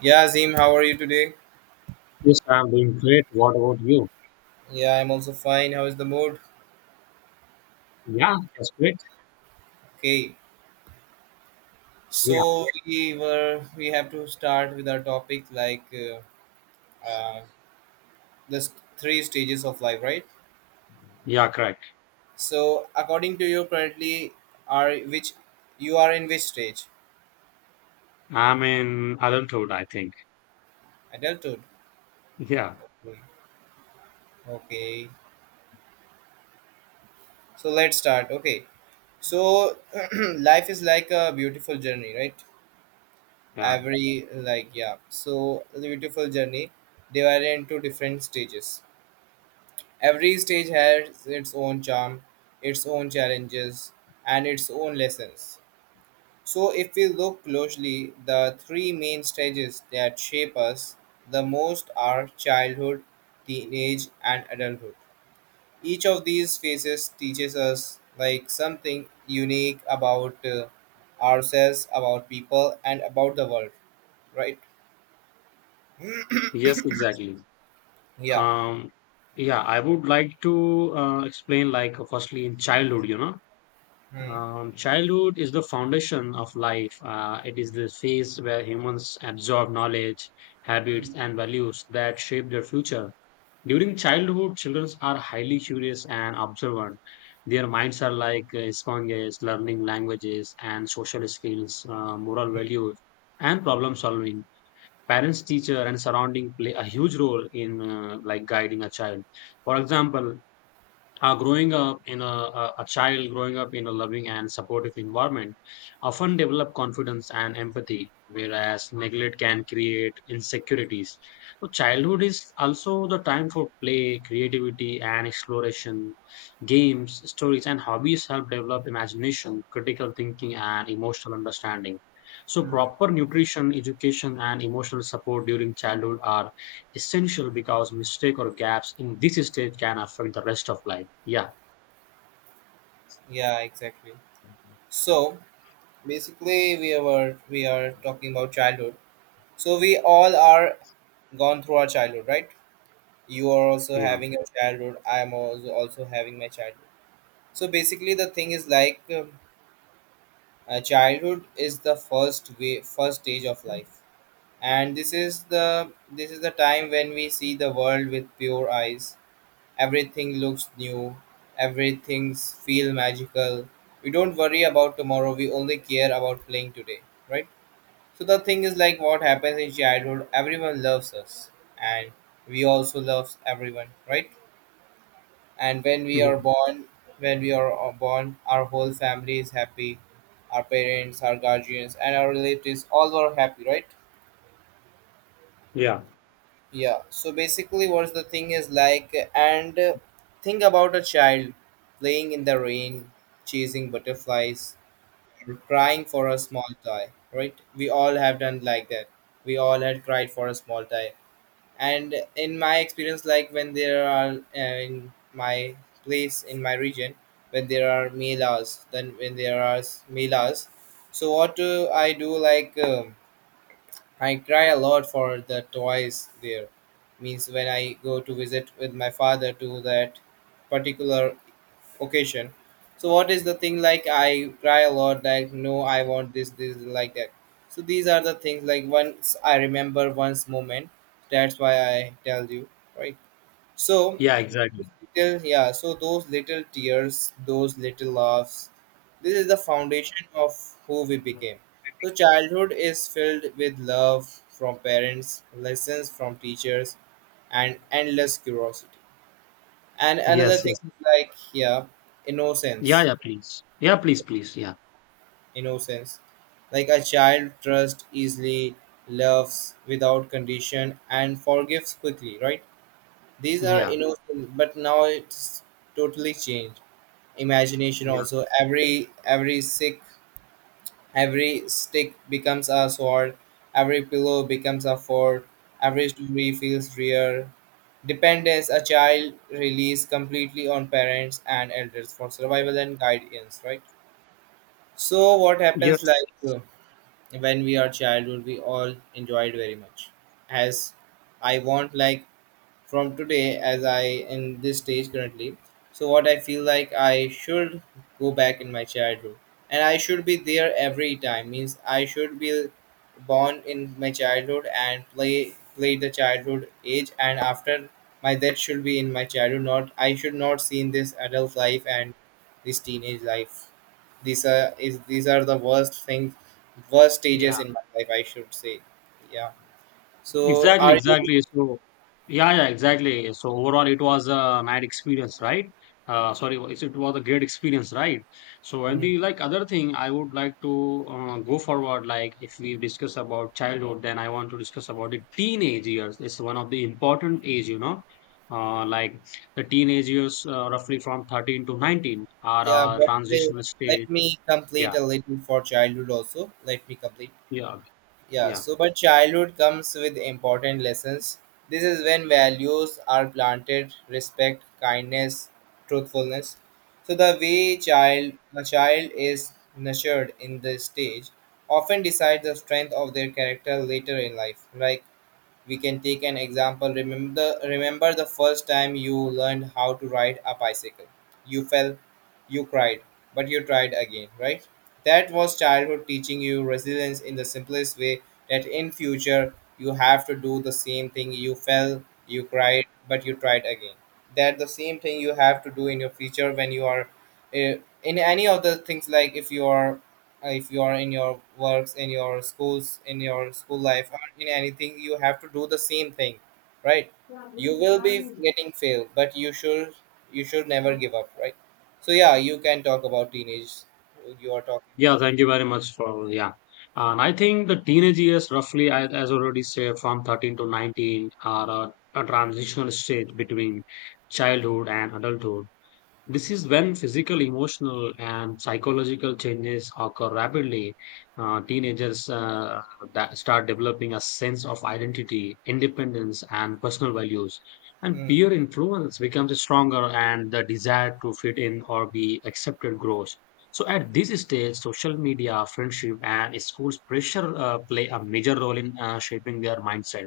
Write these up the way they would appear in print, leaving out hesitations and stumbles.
Yeah, Azim, how are you today? Yes, I'm doing great. What about you? Yeah, I'm also fine. How is the mood? Yeah, that's great. Okay, Yeah, so we have to start with our topic like uh, the three stages of life, right? yeah, correct. So according to you, currently are which you are in which stage? I'm in adulthood, I think. Adulthood. Yeah, Okay, okay, so let's start. Okay, so life is like a beautiful journey, right? yeah. So the beautiful journey divided into different stages. Every stage has its own charm, its own challenges, and its own lessons. So, if we look closely, the three main stages that shape us the most are childhood, teenage, and adulthood. Each of these phases teaches us like something unique about ourselves, about people, and about the world, right? Yes, exactly. Yeah. Um, yeah, I would like to explain, like, firstly, in childhood, Hmm. Childhood is the foundation of life. It is the phase where humans absorb knowledge, Hmm. habits, and values that shape their future. During childhood, children are highly curious and observant. Their minds are like sponges, learning languages and social skills, moral values, and problem solving. Parents, teacher, and surrounding play a huge role in like guiding a child. For example, growing up in a child growing up in a loving and supportive environment often develop confidence and empathy, whereas neglect can create insecurities. So childhood is also the time for play, creativity, and exploration. Games, stories, and hobbies help develop imagination, critical thinking, and emotional understanding. So proper nutrition, education, and emotional support during childhood are essential, because mistake or gaps in this stage can affect the rest of life. Yeah, Yeah, exactly. So, basically we are talking about childhood, so we all are gone through our childhood, right? You are also yeah, having your childhood, I am also having my childhood. So basically the thing is like childhood is the first stage of life, and this is the time when we see the world with pure eyes. Everything looks new, everything feel magical. We don't worry about tomorrow, we only care about playing today, right? So the thing is like what happens in childhood, everyone loves us, and we also loves everyone, right? And when we are yeah, born, when we are born, our whole family is happy. Our parents, our guardians and our relatives all are happy, right? yeah, Yeah. So basically what's the thing is like, and think about a child playing in the rain, chasing butterflies, or crying for a small toy, right? We all have done like that. We all had cried for a small toy, and in my experience, like when there are in my place, in my region, when there are melas, then when there are melas, so what do I do, I cry a lot for the toys there. Means when I go to visit with my father to that particular occasion. So what is the thing, like I cry a lot like no I want this this like that. So these are the things like once I remember once moment. That's why I tell you, right. So yeah, exactly. little, yeah. So those little tears, those little laughs, this is the foundation of who we Mhm. became. So childhood is filled with love from parents, lessons from teachers, and endless curiosity. And another Yes, thing yes. like, yeah, Yeah, innocence. yeah, please. Yeah, please, please. Yeah, Innocence. Like a child trusts easily, loves without condition, and forgives quickly, right? These are yeah, innocent, but now it's totally changed. Imagination yeah. also. Every sick every stick becomes a sword, every pillow becomes a fort, every story feels real. Dependence, a child relies completely on parents and elders for survival and guidance, right? So what happens Yes. like Yes. When we are childhood we all enjoyed very much. As I want like, from today as I, in this stage currently, so what I feel like I should go back in my childhood and I should be there every time. Means I should be born in my childhood and play the childhood age, and after my that should be in my childhood. Not I should not see in this adult life and this teenage life. These are the worst things, worst stages Yeah. in my life, I should say. Yeah. So Exactly, are you? exactly. So, yeah, yeah, exactly. So overall, it was a nice experience, right? Sorry, it was a great experience, right? So, and Hmm. the like other thing I would like to go forward, like if we discuss about childhood, then I want to discuss about the teenage years. It's one of the important age, like the teenage years, roughly from 13 to 19 Yeah, are a but transitional let stage. me Yeah, complete a little for childhood also. Let me complete. yeah, Yeah, yeah. so but childhood comes with important lessons. This is when values are planted, respect, kindness, truthfulness. So the way child a child is nurtured in this stage often decides the strength of their character later in life. Like we can take an example. Remember the first time you learned how to ride a bicycle. You fell, you cried, but you tried again, right? That was childhood teaching you resilience in the simplest way. That in future you have to do the same thing. You fell, you cried, but you tried again. That the same thing you have to do in your future. When you are uh, in any of the things, like if you are in your works, in your school life, or in anything, you have to do the same thing, right? You will be getting failed, but you should, you should never give up, right? So yeah, you can talk about teenage. You are talking Yeah, about thank teenage. you very much for yeah. And I think the teenage years, roughly, as already said, from 13 to 19 are a transitional stage between childhood and adulthood. This is when physical, emotional, and psychological changes occur rapidly. Teenagers that start developing a sense of identity, independence, and personal values. And Hmm. peer influence becomes stronger, and the desire to fit in or be accepted grows. So, at this stage, social media, friendship, and schools pressure play a major role in shaping their mindset.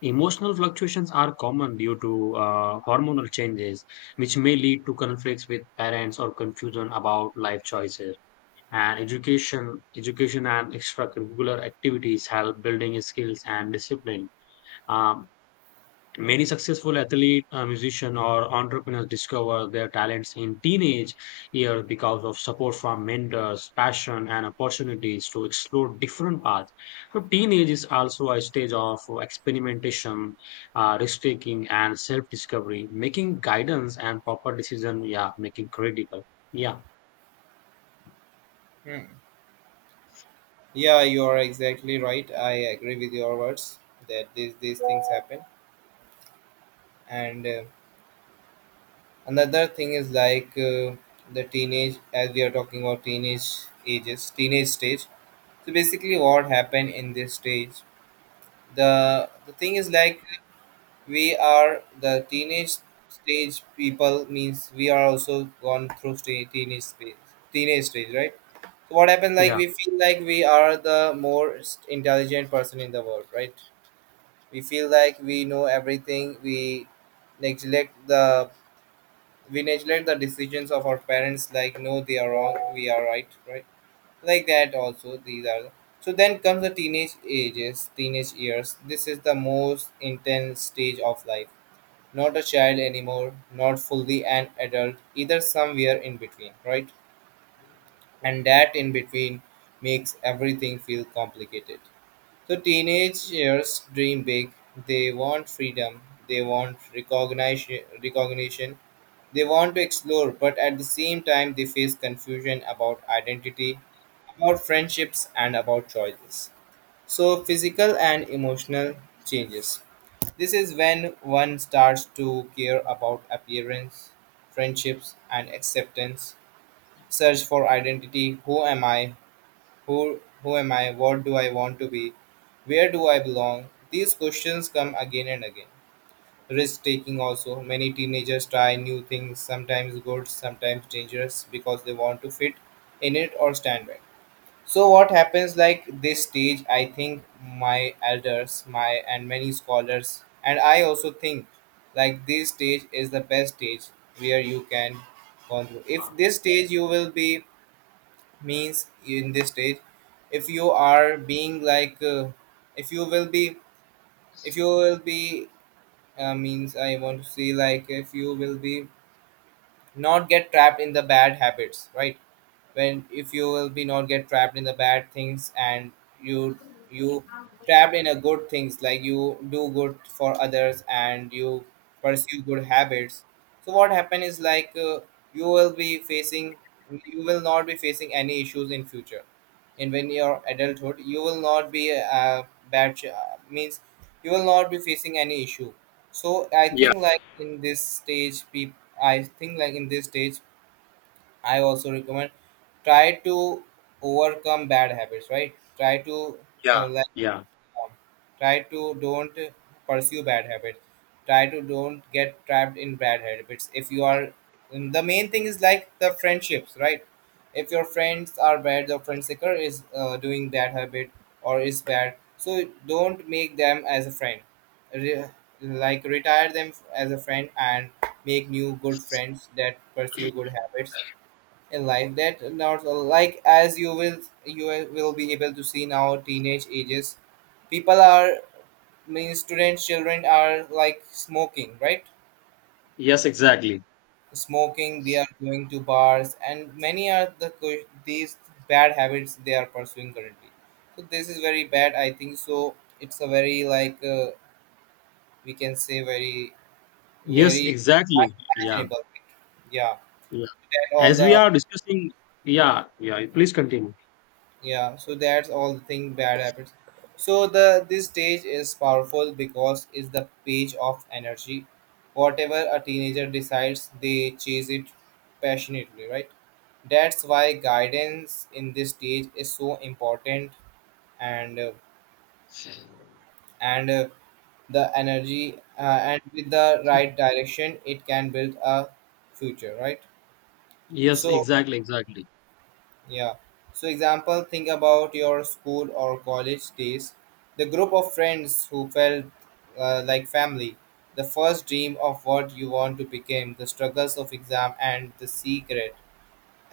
Emotional fluctuations are common due to hormonal changes, which may lead to conflicts with parents or confusion about life choices. And education and extracurricular activities help building skills and discipline. Um, Many successful athlete, musician, or entrepreneurs discover their talents in teenage years because of support from mentors, passion, and opportunities to explore different paths. So, teenage is also a stage of experimentation, risk taking, and self discovery, making guidance and proper decision. Yeah, making critical. Yeah, Hmm. Yeah, you are exactly right. I agree with your words that these things happen. And another thing is like, the teenage, as we are talking about teenage ages, teenage stage. So basically, what happened in this stage? The thing is like we are the teenage stage people. Means we are also gone through teenage stage, right? So what happened? Like yeah, we feel like we are the more intelligent person in the world, right? We feel like we know everything. Neglect the we neglect the decisions of our parents. Like no, they are wrong. We are right, right? Like that also, so then comes the teenage ages, teenage years. This is the most intense stage of life. Not a child anymore, not fully an adult either, somewhere in between, right? And that in between makes everything feel complicated. So teenage years dream big. They want freedom, they want recognition, they want to explore, but at the same time they face confusion about identity, about friendships, and about choices. So, physical and emotional changes. This is when one starts to care about appearance, friendships, and acceptance. Search for identity: who am I, who am I, what do I want to be, where do I belong. These questions come again and again. Risk taking also. Many teenagers try new things, sometimes good, sometimes dangerous, because they want to fit in it or stand back. So what happens, like this stage, I think my elders my and many scholars and I also think like this stage is the best stage where you can go through. If this stage you will be, means in this stage, if you are being like, if you will be, if you will be, means I want to say like, if you will be not get trapped in the bad habits, right? When if you will be not get trapped in the bad things, and you you trapped in a good things, like you do good for others and you pursue good habits. So what happen is like, you will be facing, you will not be facing any issues in future. And when you're adulthood you will not be a means you will not be facing any issue. So I think like in this stage peop I think like in this stage I also recommend try to overcome bad habits, right? Try to yeah, like yeah. um, try to don't pursue bad habits. Try to don't get trapped in bad habits. If you are, and the main thing is like the friendships, right? If your friends are bad, the friend seeker is doing bad habit or is bad. So don't make them as a friend. Re- like retire them as a friend and make new good friends that pursue good habits in life. That not like, as you will, you will be able to see now teenage ages people are, mean students children are like smoking, right? Yes, exactly. Smoking, they are going to bars, and many are the these bad habits they are pursuing currently. So this is very bad I think. So it's a very like, we can say very, Yes, very exactly. Yeah, unimaginable thing. Yeah, yeah. that all As we the, are discussing, yeah, yeah. Please continue. yeah, so that's all the thing bad happens. So the this stage is powerful because it's the page of energy. Whatever a teenager decides, they chase it passionately, right? That's why guidance in this stage is so important. And and uh, the energy, and with the right direction it can build a future, right? Yes, So, exactly, exactly. yeah. So example, think about your school or college days, the group of friends who felt like family, the first dream of what you want to become, the struggles of exam, and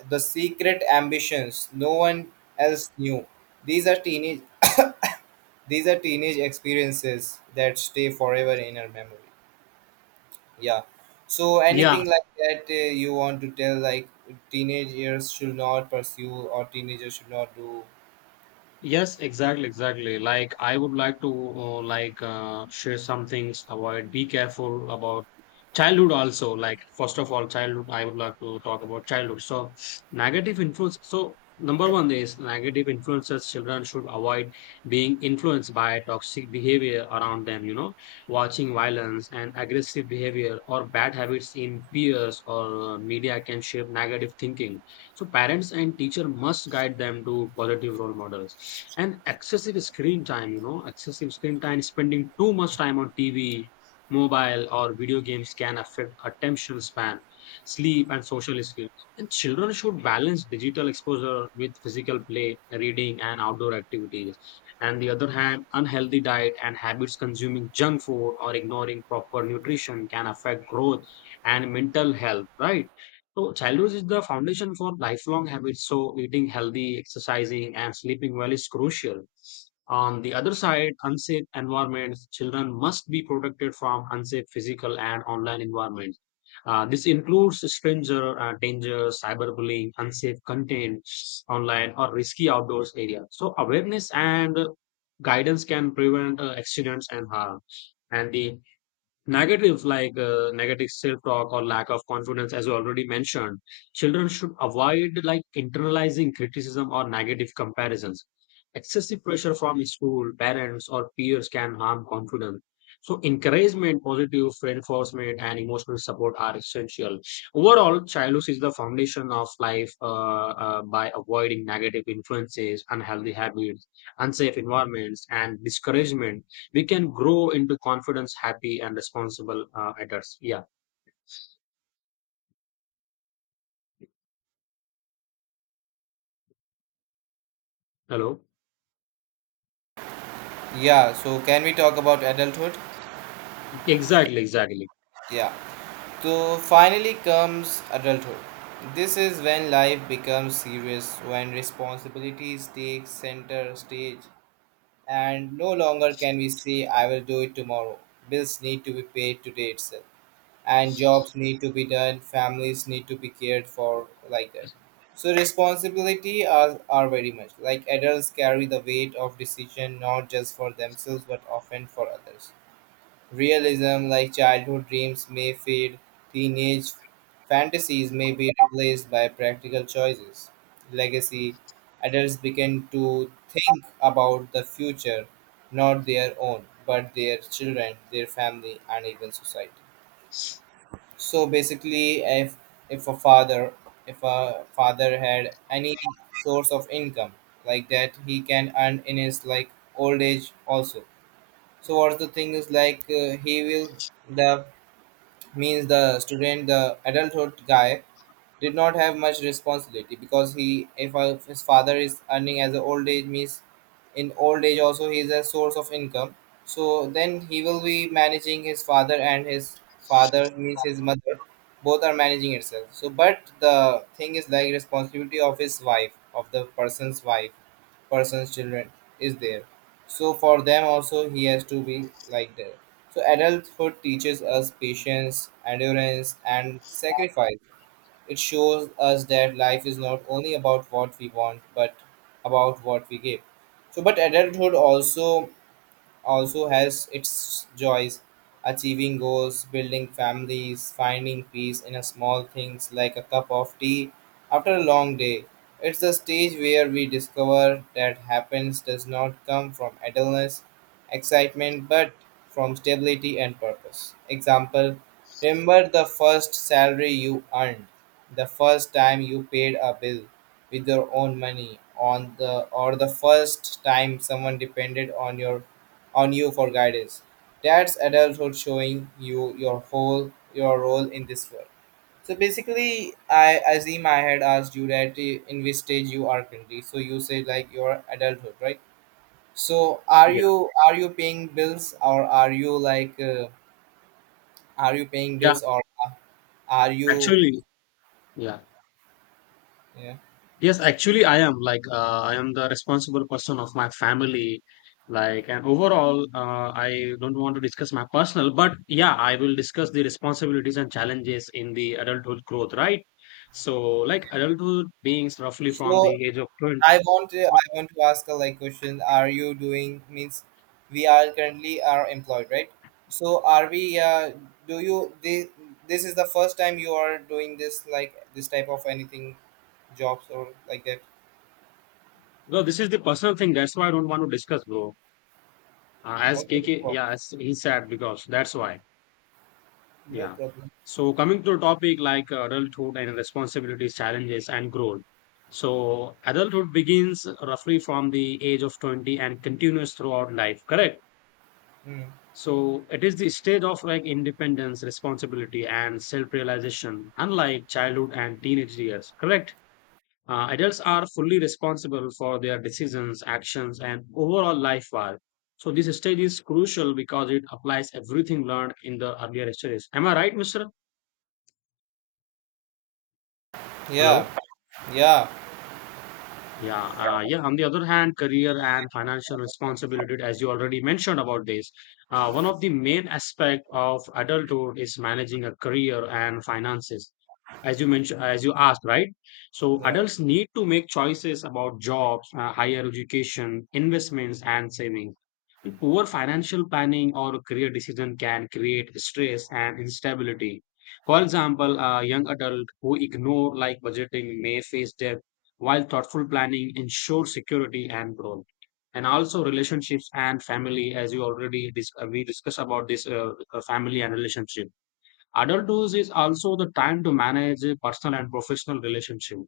the secret ambitions no one else knew. These are teenage these are teenage experiences that stay forever in our memory. Yeah. So Yeah, anything like that you want to tell, like teenagers should not pursue or teenagers should not do. yes, exactly, exactly. Like I would like to like share some things. Avoid. Be careful about childhood. Also, like first of all, childhood. I would like to talk about childhood. So, negative influence. So number one is negative influences. Children should avoid being influenced by toxic behavior around them. Watching violence and aggressive behavior or bad habits in peers or media can shape negative thinking. So parents and teacher must guide them to positive role models. And excessive screen time, spending too much time on TV, mobile, or video games can affect attention span, sleep, and social skills. And children should balance digital exposure with physical play, reading, and outdoor activities. And the other hand, unhealthy diet and habits consuming junk food or ignoring proper nutrition can affect growth and mental health, right? So, childhood is the foundation for lifelong habits. So, eating healthy, exercising, and sleeping well is crucial. On the other side, unsafe environments, children must be protected from unsafe physical and online environments. This includes stranger danger, cyberbullying, unsafe content online, or risky outdoors area. So, awareness and guidance can prevent accidents and harm. And the negatives, like negative self-talk or lack of confidence, as you already mentioned, children should avoid like internalizing criticism or negative comparisons. Excessive pressure from school, parents, or peers can harm confidence. So, encouragement, positive reinforcement, and emotional support are essential. Overall, childhood is the foundation of life, by avoiding negative influences, unhealthy habits, unsafe environments, and discouragement, we can grow into confidence, happy, and responsible adults. Yeah. Hello. Yeah, so can we talk about adulthood? Exactly. Exactly. Yeah. So finally comes adulthood. This is when life becomes serious, when responsibilities take center stage, and no longer can we say, I will do it tomorrow. Bills need to be paid today itself, and jobs need to be done, families need to be cared for, like that. So responsibility are very much like adults carry the weight of decision not just for themselves but often for others. Realism, like childhood dreams, may fade, teenage fantasies may be replaced by practical choices. Legacy, adults begin to think about the future, not their own, but their children, their family, and even society. So basically, if a father if a father had any source of income like that, he can earn in his like old age also. So what's the thing is like, he will, the means the adulthood guy did not have much responsibility because he, if his father is earning as an old age means, in old age also he is a source of income. So then he will be managing his father, and his father means his mother, both are managing itself. So but the thing is like responsibility of his wife, of the person's wife, person's children is there, so for them also he has to be like there. So adulthood teaches us patience, endurance, and sacrifice. It shows us that life is not only about what we want, but about what we give. But adulthood also has its joys: achieving goals, building families, finding peace in a small things like a cup of tea after a long day. It's the stage where we discover that happiness does not come from idleness, excitement, but from stability and purpose. Example: remember the first salary you earned, the first time you paid a bill with your own money on the, or the first time someone depended on your on you for guidance. That's adulthood showing you your whole your role in this world. So basically, I assume I had asked you that, in which stage you are currently. So you said like your adulthood, right? So are Yeah. you are you paying bills, or are you like, are you paying Yeah. bills, or are you, Actually. Yeah. yeah? Yes. Actually, I am the responsible person of my family. Like and overall, I don't want to discuss my personal, but yeah, I will discuss the responsibilities and challenges in the adulthood growth. Right. So, like adulthood beings roughly from So the age of 20. I want to ask a like question. Are you doing, means we are currently are employed, right? So are we? Do you this, this is the first time you are doing this, like this type of anything, jobs or like that? No, this is the personal thing. That's why I don't want to discuss, bro. As Okay, K, no K, yeah, problem. as he said, because that's why. No Yeah. problem. So coming to a topic like adulthood and responsibilities, challenges, and growth. So adulthood begins roughly from the age of 20 and continues throughout life, correct? Hmm. So it is the stage of like independence, responsibility, and self-realization, unlike childhood and teenage years, correct? Adults are fully responsible for their decisions, actions, and overall life path. So this stage is crucial because it applies everything learned in the earlier stages. Am I right, Mister? Yeah, Hello. yeah, Yeah. Yeah. On the other hand, career and financial responsibility, as you already mentioned about this, one of the main aspect of adulthood is managing a career and finances. As you mentioned, as you asked, right? So yeah. adults need to make choices about jobs, higher education, investments, and savings. Poor financial planning or career decision can create stress and instability. For example, a young adult who ignore like budgeting may face debt, while thoughtful planning ensures security and growth. And also relationships and family, as you already we discussed about this family and relationship. Adulthood is also the time to manage a personal and professional relationship.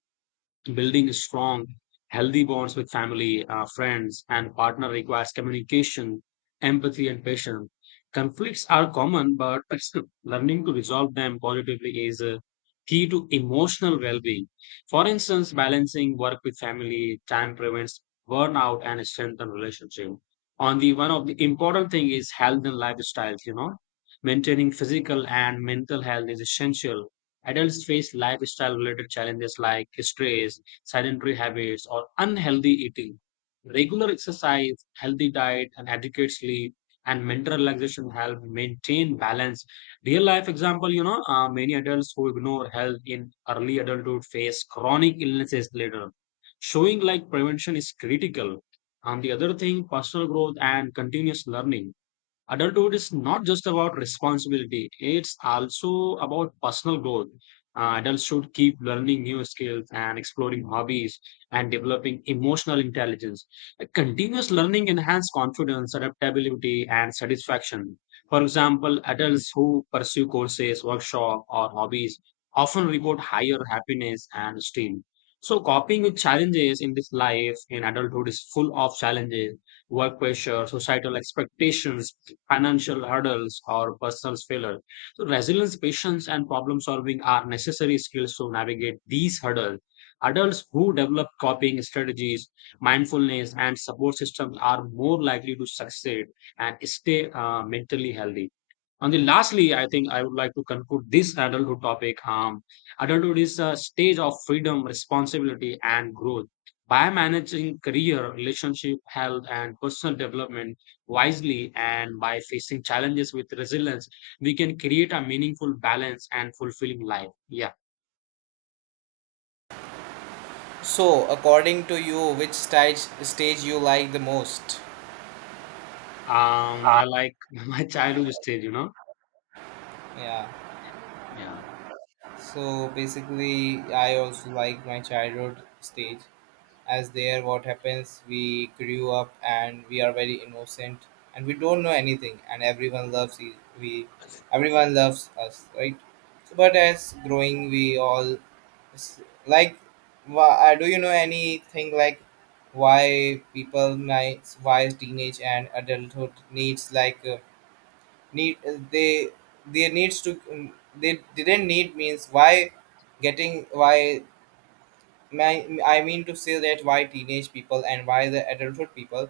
Building strong, healthy bonds with family, friends, and partner requires communication, empathy, and patience. Conflicts are common, but learning to resolve them positively is a key to emotional well-being. For instance, balancing work with family time prevents burnout and strengthens relationship. On the one of the important thing is health and lifestyles. Maintaining physical and mental health is essential. Adults face lifestyle-related challenges like stress, sedentary habits, or unhealthy eating. Regular exercise, healthy diet, and adequate sleep and mental relaxation help maintain balance. Real life example, many adults who ignore health in early adulthood face chronic illnesses later. Showing like prevention is critical. And the other thing, personal growth and continuous learning. Adulthood is not just about responsibility, it's also about personal growth. Adults should keep learning new skills and exploring hobbies and developing emotional intelligence. Continuous learning enhances confidence, adaptability, and satisfaction. For example, adults who pursue courses, workshops, or hobbies often report higher happiness and esteem. So coping with challenges in this life, in adulthood, is full of challenges: work pressure, societal expectations, financial hurdles, or personal failure. So, resilience, patience, and problem solving are necessary skills to navigate these hurdles. Adults who develop coping strategies, mindfulness, and support systems are more likely to succeed and stay mentally healthy. And then lastly, I think I would like to conclude this adulthood topic. Adulthood is a stage of freedom, responsibility, and growth. By managing career, relationship, health, and personal development wisely, and by facing challenges with resilience, we can create a meaningful, balance, and fulfilling life. Yeah. So according to you, which stage you like the most? I like my childhood stage. Yeah. Yeah. So basically, I also like my childhood stage, as there what happens, we grew up and we are very innocent, and we don't know anything, and everyone loves, we everyone loves us, right? So, but as growing we all, s- like, do you know anything like why people might, why teenage and adulthood needs like, need they needs to they didn't need means why getting, why, my, I mean to say that, why teenage people and why the adulthood people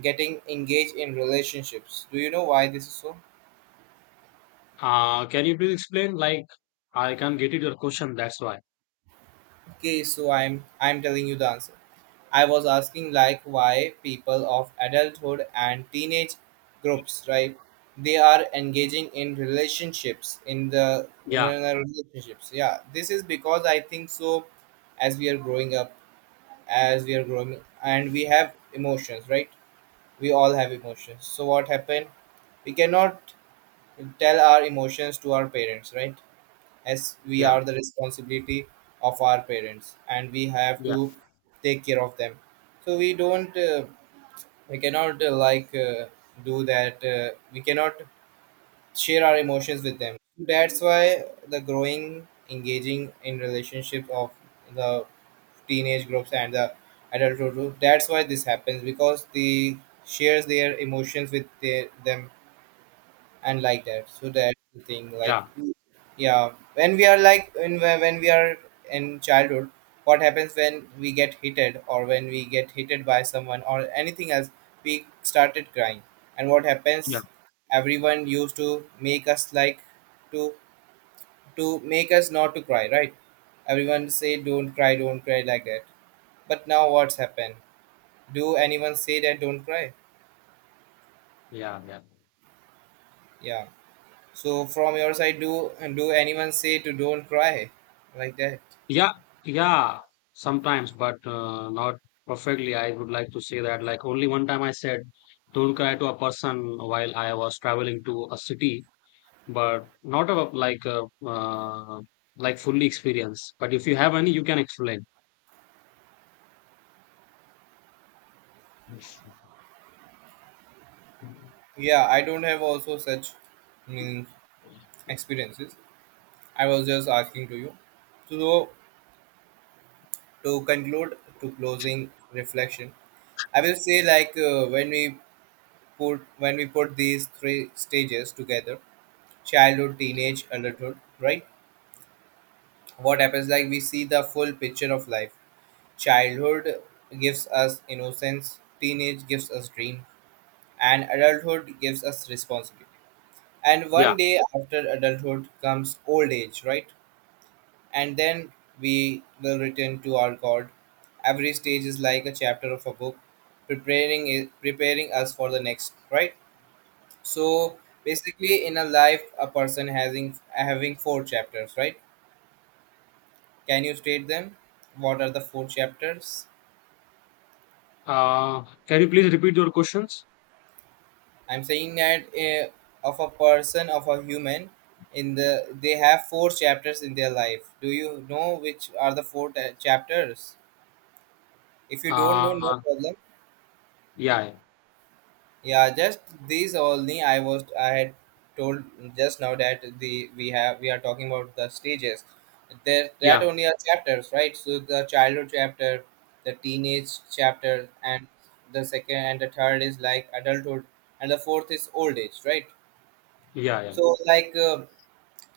getting engaged in relationships. Do you know why this is so? Can you please explain? Like, I can't get it your question. That's why. Okay, so I'm telling you the answer. I was asking like why people of adulthood and teenage groups, right? They are engaging in relationships in the, in Yeah. the relationships. Yeah, this is because I think so. As we are growing up, as we are growing, and we have emotions, right? We all have emotions. So what happened? We cannot tell our emotions to our parents, right? As we Yeah. are the responsibility of our parents, and we have Yeah. to take care of them. So we don't, we cannot, like do that we cannot share our emotions with them. That's why the growing engaging in relationship of the teenage groups and the adulthood group, that's why this happens, because they shares their emotions with their, them, and like that. So that's the thing like, Yeah. yeah, when we are like in, when we are in childhood, what happens when we get hitted, or when we get hitted by someone or anything else, we started crying. And what Yeah. happens? Everyone used to make us like to to make us not to cry, right? Everyone say, "Don't cry, don't cry," like that. But now what's happened? Do anyone say that, "Don't cry"? Yeah. Yeah. Yeah. So from your side, do anyone say to, "Don't cry," like that? Yeah, yeah, sometimes, but not perfectly. I would like to say that, like, only one time I said, "Don't cry to a person" while I was traveling to a city, but not a like a uh, like fully experienced. But if you have any, you can explain. Yeah, I don't have also such, mm, experiences. I was just asking to you. So to conclude, to closing reflection, I will say like, when we put, when we put these three stages together, childhood, teenage, adulthood, right? What happens, like we see the full picture of life. Childhood gives us innocence. Teenage gives us dream, and adulthood gives us responsibility. And one Yeah. day after adulthood comes old age, right? And then we will return to our God. Every stage is like a chapter of a book, preparing us for the next, right? So basically, in a life, a person having four chapters, right? Can you state them? What are the four chapters? Can you please repeat your questions? I'm saying that, of a person, of a human, in the, they have four chapters in their life. Do you know which are the four chapters? If you don't know, no Uh, problem. yeah, Yeah, just these only. I had told just now that the, we have, we are talking about the stages. There that yeah, only are chapters, right? So the childhood chapter, the teenage chapter, and the second and the third is like adulthood, and the fourth is old age, right? yeah, yeah, So like.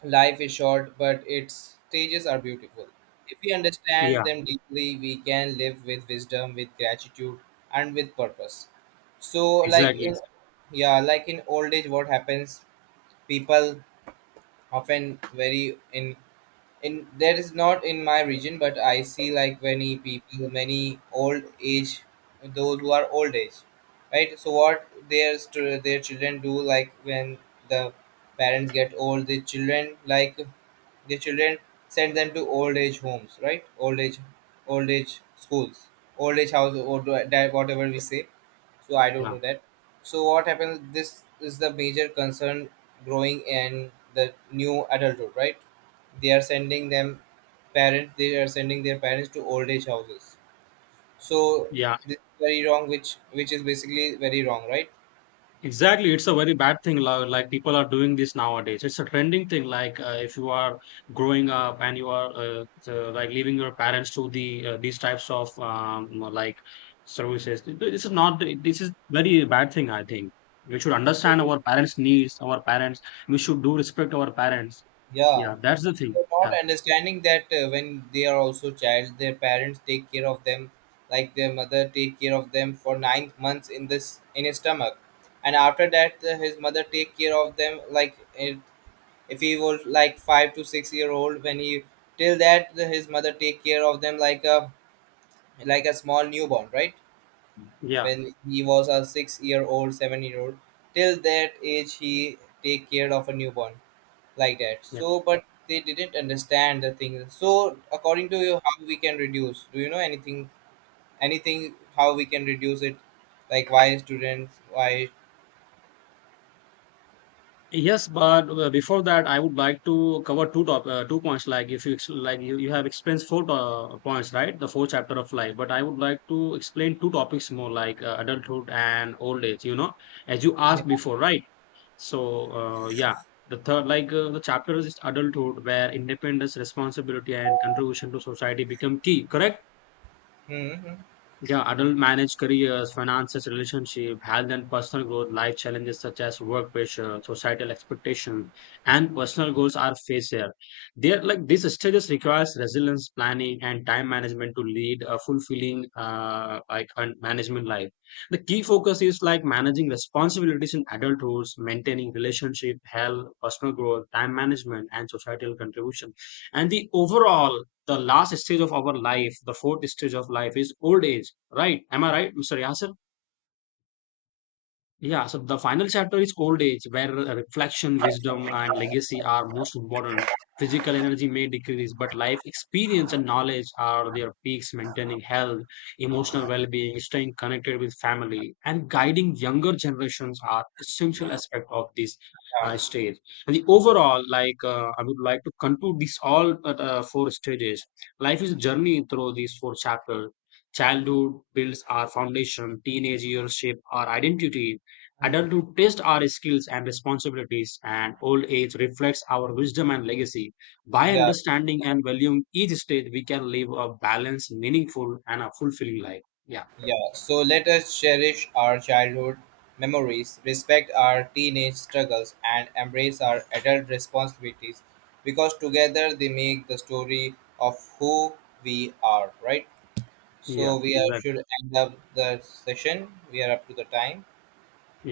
Life is short, but its stages are beautiful. If we yeah. understand them deeply, we can live with wisdom, with gratitude, and with purpose. So, like Exactly. in, yeah, like in old age, what happens? People often very in, there is not in my region but I see like many people, many old age, those who are old age, right? So what their their children do, like when the parents get old, the children like, the children send them to old age homes, right? Old age, old age schools, old age house, or that whatever we say. So I don't Yeah, know that. So what happens, this is the major concern growing in the new adulthood, right? They are sending them parent, they are sending their parents to old age houses. So yeah. this is very wrong, which is basically very wrong, right? Exactly, it's a very bad thing. Like people are doing this nowadays. It's a trending thing. Like if you are growing up and you are like leaving your parents to these types of like services, this is not. This is very bad thing. I think we should understand our parents' needs. Our parents, we should do respect our parents. Yeah, Yeah, that's the they thing. are not Yeah, understanding that, when they are also child, their parents take care of them, like their mother take care of them for 9 months in this, in his stomach. And after that, his mother take care of them like it, if he was like 5 to 6 year old, when he, till that his mother take care of them like a, like a small newborn, right? yeah. When he was a 6 year old, 7 year old. Till that age, he take care of a newborn like that. Yeah. So but they didn't understand the thing. So according to you, how we can reduce? Do you know anything? Anything? How we can reduce it? Like why students? Why? Yes, but before that, I would like to cover two points. Like if you like you have experienced four points, right? The four chapter of life. But I would like to explain two topics more, like adulthood and old age. As you Yeah. asked before, right? So yeah, the third like the chapter is adulthood, where independence, responsibility, and contribution to society become key. Correct. Hmm, hmm. Yeah, adult managed careers, finances, relationship, health and personal growth, life challenges such as work pressure, societal expectations, and personal goals are faced here. There, like these stages requires resilience, planning, and time management to lead a fulfilling like management life. The key focus is like managing responsibilities in adult roles, maintaining relationship, health, personal growth, time management, and societal contribution, and the overall the last stage of our life, the fourth stage of life is old age, right? Am I right, Mr. Yasir? Yeah, so the final chapter is old age, where reflection, wisdom, and legacy are most important. Physical energy may decrease, but life experience and knowledge are their peaks, maintaining health, emotional well being, staying connected with family, and guiding younger generations are essential aspect of this Yeah. stage. And the overall, like, I would like to conclude these all four stages. Life is a journey through these four chapters. Childhood builds our foundation, teenage years shape our identity, Hmm. adulthood tests our skills and responsibilities, and old age reflects our wisdom and legacy. By Yeah. understanding and valuing each stage, we can live a balanced, meaningful, and a fulfilling life. Yeah, Yeah, so let us cherish our childhood memories, respect our teenage struggles, and embrace our adult responsibilities, because together they make the story of who we are, right? yeah, So we are, should exactly. end up the session. We are up to the time.